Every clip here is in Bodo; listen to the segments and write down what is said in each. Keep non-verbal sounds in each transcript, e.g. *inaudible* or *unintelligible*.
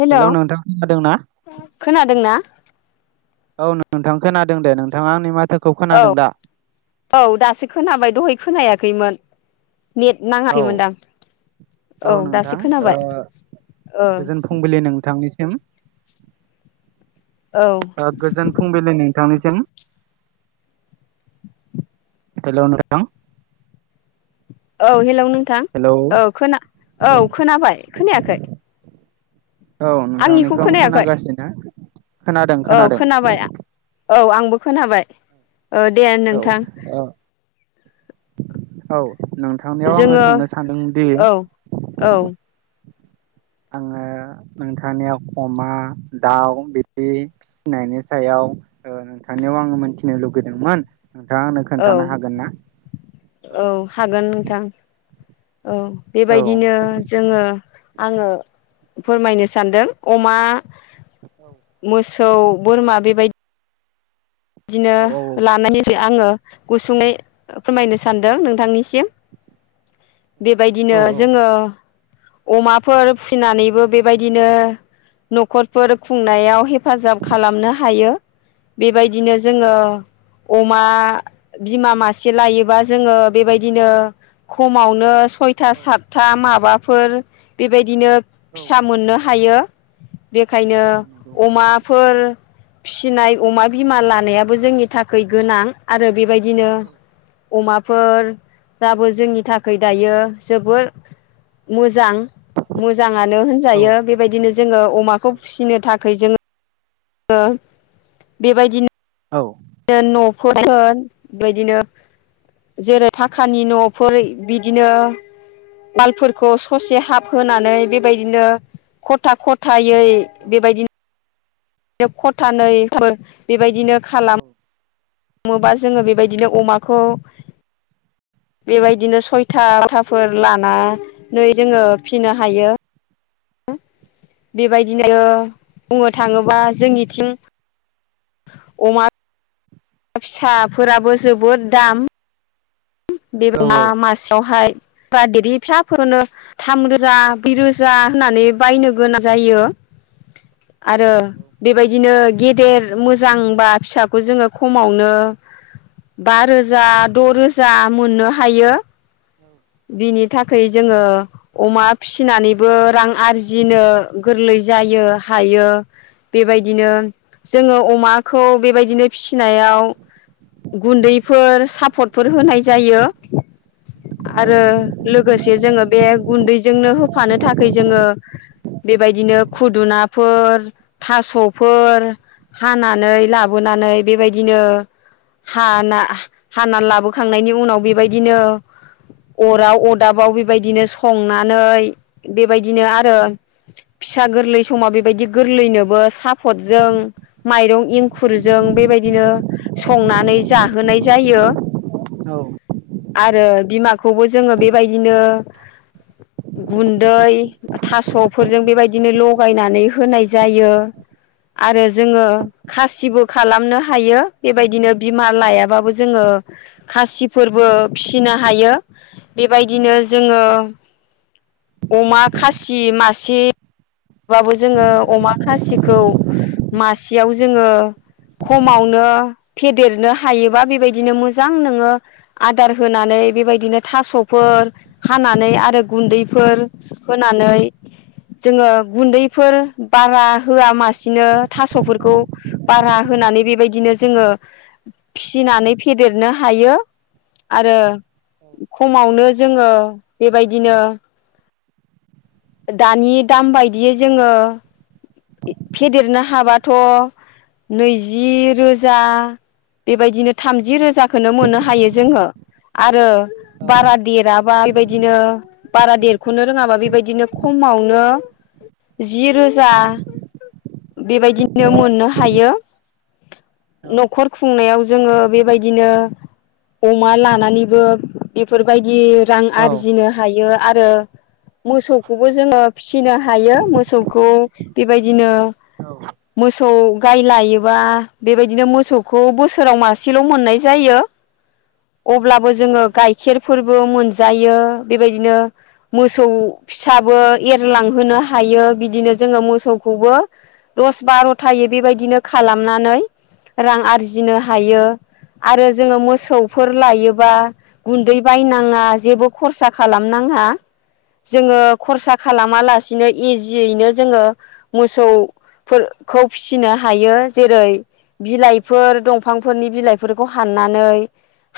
हेलौ हेल' नोंथां खोनादों ना? खोनादोंना औ नोंथां खोनादों दे। नोंथाङा आंनि मा औ औ दासो खोनाबाय दहाय खोनायाखैमोन। नेट औ नाङाखैमोन दां? औ नोंथां ओ ओ गोजोन फुंबिलि नोंथां निसि सिम औ - ओ गोजोन फुंबिलि नोंथांनि सिम हेल' नोंथां औ हेलौ नोंथां। हेलौ औ खोना औ खोनाबाय खोनायाखै? औ आंनिखौ नोंथांनिखौ आं खोनायाखै खोनागासिनो खोनादों औ खोनादों खोनाबाय औ आंबो खोनाबाय। औ दे औ नोंथां ओ औ नोंथांनियाव आङो जोङो सोंनो सानदोंदि औ औ आङो नोंथांनियाव अमा, दाउ बिदि फिनायनि सायाव ओ नोंथांनियाव आङो मोनथिनो लुुबैदोंमोन नोंथाङा आंनो औ खोन्थानो हागोन ना? औ हागोन नोंथां औ औ बेबायदिनो जोङो आङो फोरमायनो सानदों। अमा *inaudible* औ बोरमा बेबाय दिनो औ लानायनि सोमोन्दै आङो गुसुङै फोरमायनो सानदों नोंथांनि सि सिम बेबायदिनो जोङो अमाफोर फिनानैबो बेबायदिनो नख'रफोर खुंनायाव हेफाजाब खालामनो हायो। बेबाय दिनो औ जोङो अमा बिमा मासे लायोबा जोङो बेबायदिनो खमावनो सयथा औ सातथा माबाफोर बेबायदिनो औ फिसा मोननो हायो। बेखायनो औ नंगौ अमाफोर फिनाय अमा बिमा लानायाबो जोंनि थाखै गोनां आरो बेबायदिनो औ अमाफोराबो जोंनि थाखै दायो जोबोर मोजां। मोजाङानो औ होनजायो बेबायदिनो जोङो औ अमाखौ फिसिनो थाखै जों *unintelligible* बेबायदि औ नो न'खरफोर बेबायदिनो जेरै थाखानि न'फोर बिदिनो वालफोरखौ ससे हाफ होनानै बेबायदिनो खथा खथायै नंगौ औ बेबायदि खथानैफोर बेबायदिनो खालाम औ। हमोबा जोङो बेबायदिनो अमाखौ बेबायदिनो सयथा *inaudible* थाफोर लानानै जोङो फिनो हायो। बेबायदिनो बुंनो थाङोबा जोंनिथिं अमा फिसाफोराबो जोबोद दाम। बे अमा मासेयावहाय बा देरै फिसाफोरखौनो थाम रोजा, ब्रै रोजा होननानै बायनो गोनां जायो। आरो औ औ बेबायदिनो गेदेर मोजांबा फिसाखौ जोङो खमावनो बा रोजा द रोजा मोननो हायो। बिनि थाखै जोङो अमा फिसिनानैबो रां आरजिनो गोरलै जायो हायो। बेबायदिनो जोङो अमाखौ बेबायदिनो फिसिनायाव गुन्दैफोर साफदफोर होनाय जायो। आरो लोगोसे जोङो बे गुन्दैजोंनो होफानो थाखै जोङो बेबायदिनो खुदुनाफोर, थास'फोर हानानै लाबोनानै बेबायदिनो हाना हाना लाबोखांनायनि उनाव बेबायदिनो अराव अदाबाव बेबायदिनो संनानै बेबायदिनो आरो फिसा गोरलै समाव बेबायदि गोरलैनोबो साफदजों माइरं इंखुरजों बेबायदिनो संनानै जाहोनाय जायो। औ। आरो बिमाखौबो जोङो बेबायदिनो गुन्दै थास'फोरजों बेबायदिनो लगायनानै होनाय जायो। आरो जोङो खासिबो खालामनो हायो। बेबायदिनो बिमा लायाबाबो जोङो खासिफोरबो फिसिनो हायो। बेबायदिनो जोङो अमा खासि मासे बाबो जोङो अमा खासिखौ मासेयाव जोङो खमावनो फेदेरनो हायोबा बेबायदिनो मोजां नोङो आदार होनानै बेबायदिनो थास'फोर हानानै आरो गुन्दैफोर होनानै जोङो गुन्दैफोर बारा होआ मासेनो थास'फोरखौ बारा होनानै बेबायदिनो जोङो फिसिनानै फेदेरनो हायो आरो खमावनो जोङो बेबायदिनो दानि दाम बाय दि जोङो फेदेरनो हाबाथ' नैजि रोजा बेबायदिनो थामजि रोजा खोनो मोननो हायो जोङो आरो बारा देराबा बायदिनो बारा देरख'नो रोङाबा बेबायदिनो खमावनो जि रोजा बेबायदिनो मोननो हायो न'खर खुंनायाव जोङो बेबायदिनो अमा लानानैबो बेफोरबायदि रां आरजिनो हायो आरो मोसौखौबो जोङो फिसिनो हायो मोसौखौ बेबायदिनो औ औ गाय लायोबा बेबायदिनो मोसौखौ बोसोराव मासेल' मोननाय जायो अब्लाबो जोङो गाइखेरफोरबो मोनजायो बेबायदिनो मोसौ फिसाबो एरलांहोनो हायो बिदिनो जोङो मोसौखौबो दस बार'थायै बेबायदिनो खालामनानै रां आरजिनो हायो आरो जोङो मोसौफोर लायोबा गुन्दै बायनाङा जेबो खरसा खालामना ङा जोङो खरसा खालामालासि बिदिनो इजियैनो जोङो मोसौ फोरखौ फिसिनो हायो जेरै बिलाइफोर दंफांफोरनि बिलाइ फोरखौ हाननानै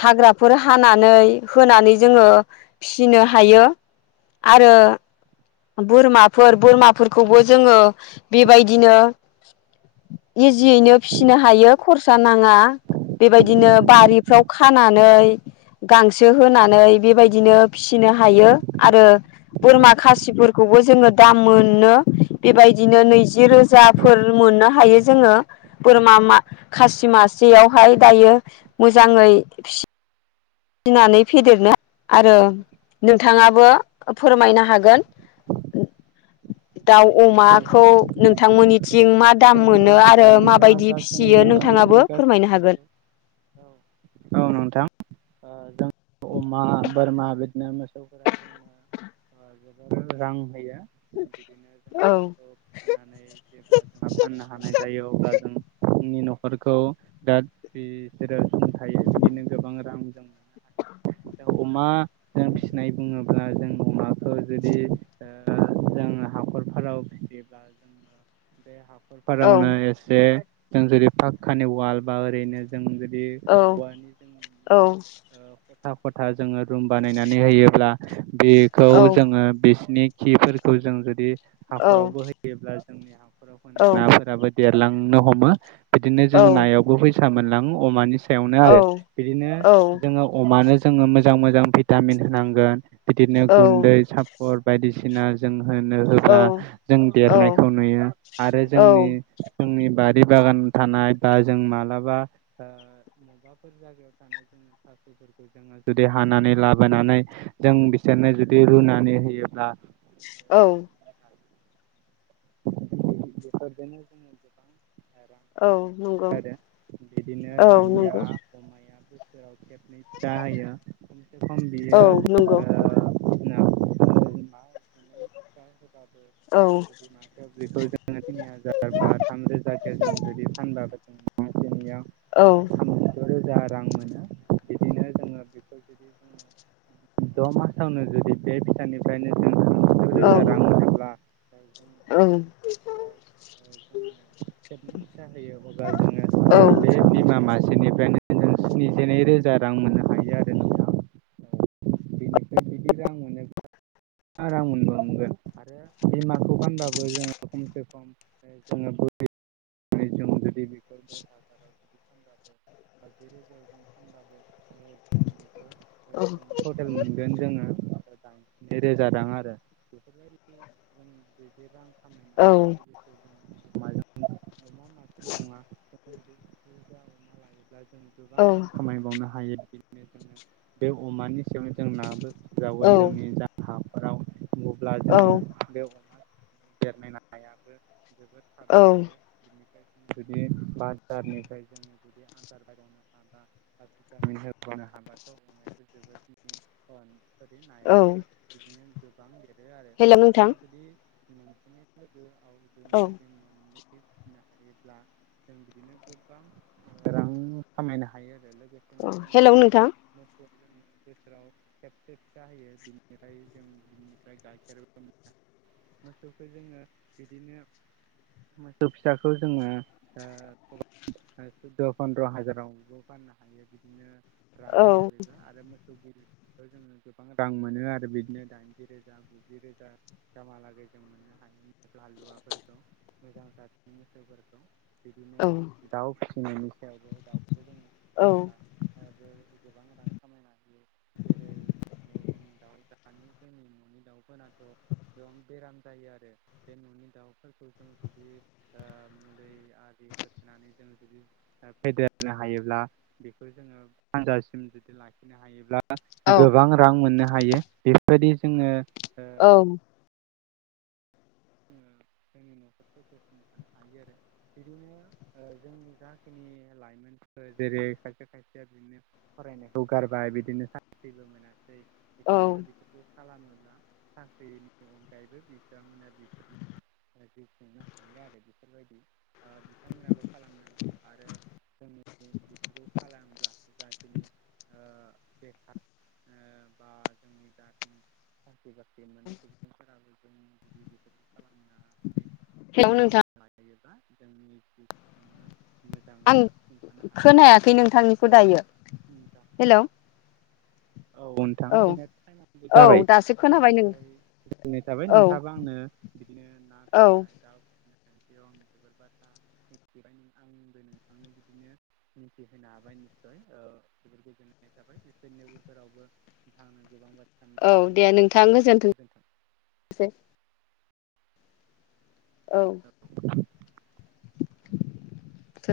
हाग्राफोर हानानै होनानै जोङो फिसिनो हायो आरो बोरमा फोर बोरमाफोरखौबो जोङो बेबायदिनो इजियैनो फिसिनो हायो खरसा नाङा बेबायदिनो बारिफ्राव खानानै गांसो होनानै बेबायदिनो फिसि नो हायो आरो बोरमा खासिफोरखौबो जोङो दाम मोनो बेबायदिनो नैजि रोजाफोर मोननो हायो जोङो बोरमा मा खासि मासेयावहाय दायो मोजाङै फि सिनानै फेदेरनो आरो नोंथाङाबो फोरमायनो हागोन *unintelligible* दाउ अमाखौ नोंथांमोननिथिं मा दाम मोनो आरो नोंथां नोंथाङा माबायदि जाखिनि फिसियो बुंदों नोंथाङा बेफोरो बो गासिबो फोरमायनो नंगौ हागोन औ औ नोंथां ओ जों अमा बोरमा बिदिनो मोसौफोरा जोंनो ओ जोबोर रां होयो बिदिनो जों औ बेफोरखौ फिसिनानै जेब्ला जोंहा फाननो हानाय जायो अब्ला जों जोंनि न'खरखौ दा बिसोरो सुंथायो बिदिनो गोबां रां दाम मोननो थाखाय अमा जों फिसिनाय बुङोब्ला जों अमाखौ जुदि ओ ओ जों हाखरफोराव फिसियोब्ला जोङो बे हा खर औ फोरावनो एसे जों जुदि पाकखानि वाल बा ओरैनो जों बे उवानि औ जोङो ओ खथा खथा जोङो रुम बानायनानै होयोब्ला बेखौ औ जोङो बिसिनि खिफोरखौ जों जुदि औ हाखरावबो होयोब्ला फोराव औ माने नाफोराबो देरलांनो हमो बिदिनो जों नायावबो फैसा मोनलाङो अमानि फिसायावनो आरो बिदिनो जोङो अमानो जोङो मोजां मोजां भिटामिन होनांगोन बिदिनो गुन्दै सापर बायदिसिना जों होनो होब्ला जों देरनायखौ नुयो आरो औ जोंनि जोंनि बारि बागान थानाय बा जों मालाबा ओ बबेबाफोर जायगायाव थानाय जोङो फोरखौ जोङो जुदि हानानै लाबोनानै जों बिसोरनो जुदि रुनानै होयोब्ला औ *unintelligible* औ खामायनो नंगौ हायो आरो बिदिनो औ दानिया नंगौ अमाया खेबनै फिसा होयो खमसे औ नंगौ खम बियो ओ औ *inaudible* बेखौ जोङो थिनि हाजार बा थाम रोजाखै जों जुदि फानबाबो जोंनियाव औ ओ थामजिद' रोजा रां मोनो बिदिनो जोङो बेखौ जुदि बुङो द' मासावनो जुदि बे फिसानिफ्रायनो जोङो औ *inaudible* *unintelligible* *unintelligible* खेबनै फिसा होयो अब्ला जोङो बे बिमा मासेनि ओनो नों स्निजिनै रोजा रां मोननो हायो आरो नोंथां बेनिफ्राय बिदि रां मोनोब्ला रां मोननो मोनगोन आरो बिमाखौ फानबाबो जोङो खमसे खम *unintelligible* *inaudible* *inaudible* टटेल मोनगोन जोङो दाइनजिनै रोजा रां आरो बेफोरबायदि जों बै *inaudible* अमा माथामल' नङा अमा लायो जों गोबां रां खामायबावनो हायो बिदिनो जोङो बे अमानि औ *inaudible* *unintelligible* *inaudible* जुदि बाजारनिफ्राय जोङो जुदि आदार बायनो हाब्ला भिटामिन होब्ला नो हाबाथ' अमायाबो जोबोद औ नायाबो बिदिनो गोबां देरो आरो हेल' नोंथां जों जुदि *inaudible* फिनो औ हायोब्ला जों बिदिनो गोबां रां खामायनो हायो आरो औ *unintelligible* हेल' जों नोंथां बोसोराव खेबसे फिसा होयो बिनिफ्राय जों बिनिफ्राय गाइखेरबो मोन मोसौखौ जोङो बिदिनो मोसौ फिसाखौ जोङो ओ गोबां सुद' फन्द्र हाजारावबो फाननो हायो बिदिनो *inaudible* औ बेखौ जोङो गोबां रां मोनो आरो बिदिनो दाइनजि रोजा गुजि रोजा गामहालागै जों मोननो हायो हालुवाफोरखौ मोजां जादनि मोसौफोरखौ बिदिनो औ दाउ फिसिनायनि सायावबो दाउखौ जोङो औ फिसियोब्ला गोबां रां खामायना होयो जेरै जोंनि दाउ दानि जोंनि न'नि दाउफोराथ' एसिबां बेराम जायो आरो बे न'नि दाउफोरखौ जों जुदि ओ मुलि आलि होथ'नानै जों फेदेरनो हायोब्ला बेखौ जोङो फानजासिम जुदि लाखिनो हायोब्ला गोबां रां मोननो हायो बेफोरबायदि जोङो औ *inaudible* जोंनि न'खरखौ सुंथाना थानो हायो आरो बिदिनो ओ दा जोंनि जाखिनि लाइमोन जेरै खायसे खायसेया बिदिनो फरायनायखौ गारबाय बिदिनो साख्रिबो मोना बिथांमोना बेफोरखौ खालामोब्ला साख्रिनि अनगायैबो बिथांमोना *unintelligible* जिउ खुंनो हायो आरो बेफोरबायदि बिथांमोनाबो खालामनांगौ आरो जोंनि बेफोरखौ खालामाब्ला जाखिनि ओ बेखार ओ बा जोंनि दानि टपिक बेनोमोन आरो नोंथां दनानै साबो जों जुदि बेफोर खालामनानै हेलौ जों नोंथां लायो *unintelligible* आं मोजाङैनो सुंथानो हायो आरो खोनायाखै नोंथांनिखौ औ दायो मोजां हेलौ *unintelligible* औ नोंथाङा औ दि फैनांगौ औ जाबाय दासो खोनाबाय नों बेनिफ्राय गोजोननाय थाबाय औ नोंथाङाबा आंनो बिदिनो ना औ फिसिनाय दाउ फिसिनाय आं जोबोर बाथ्रा मिथिबाय आंबो नोंथांनो बिदिनो मिथिहोनो हाबाय ओ गोजोननाय थाबाय बेफोरनि गेजेरावबो आंनो गोबां बाथ औ दे नोंथां गोजोनथोंसै दे औ *unintelligible*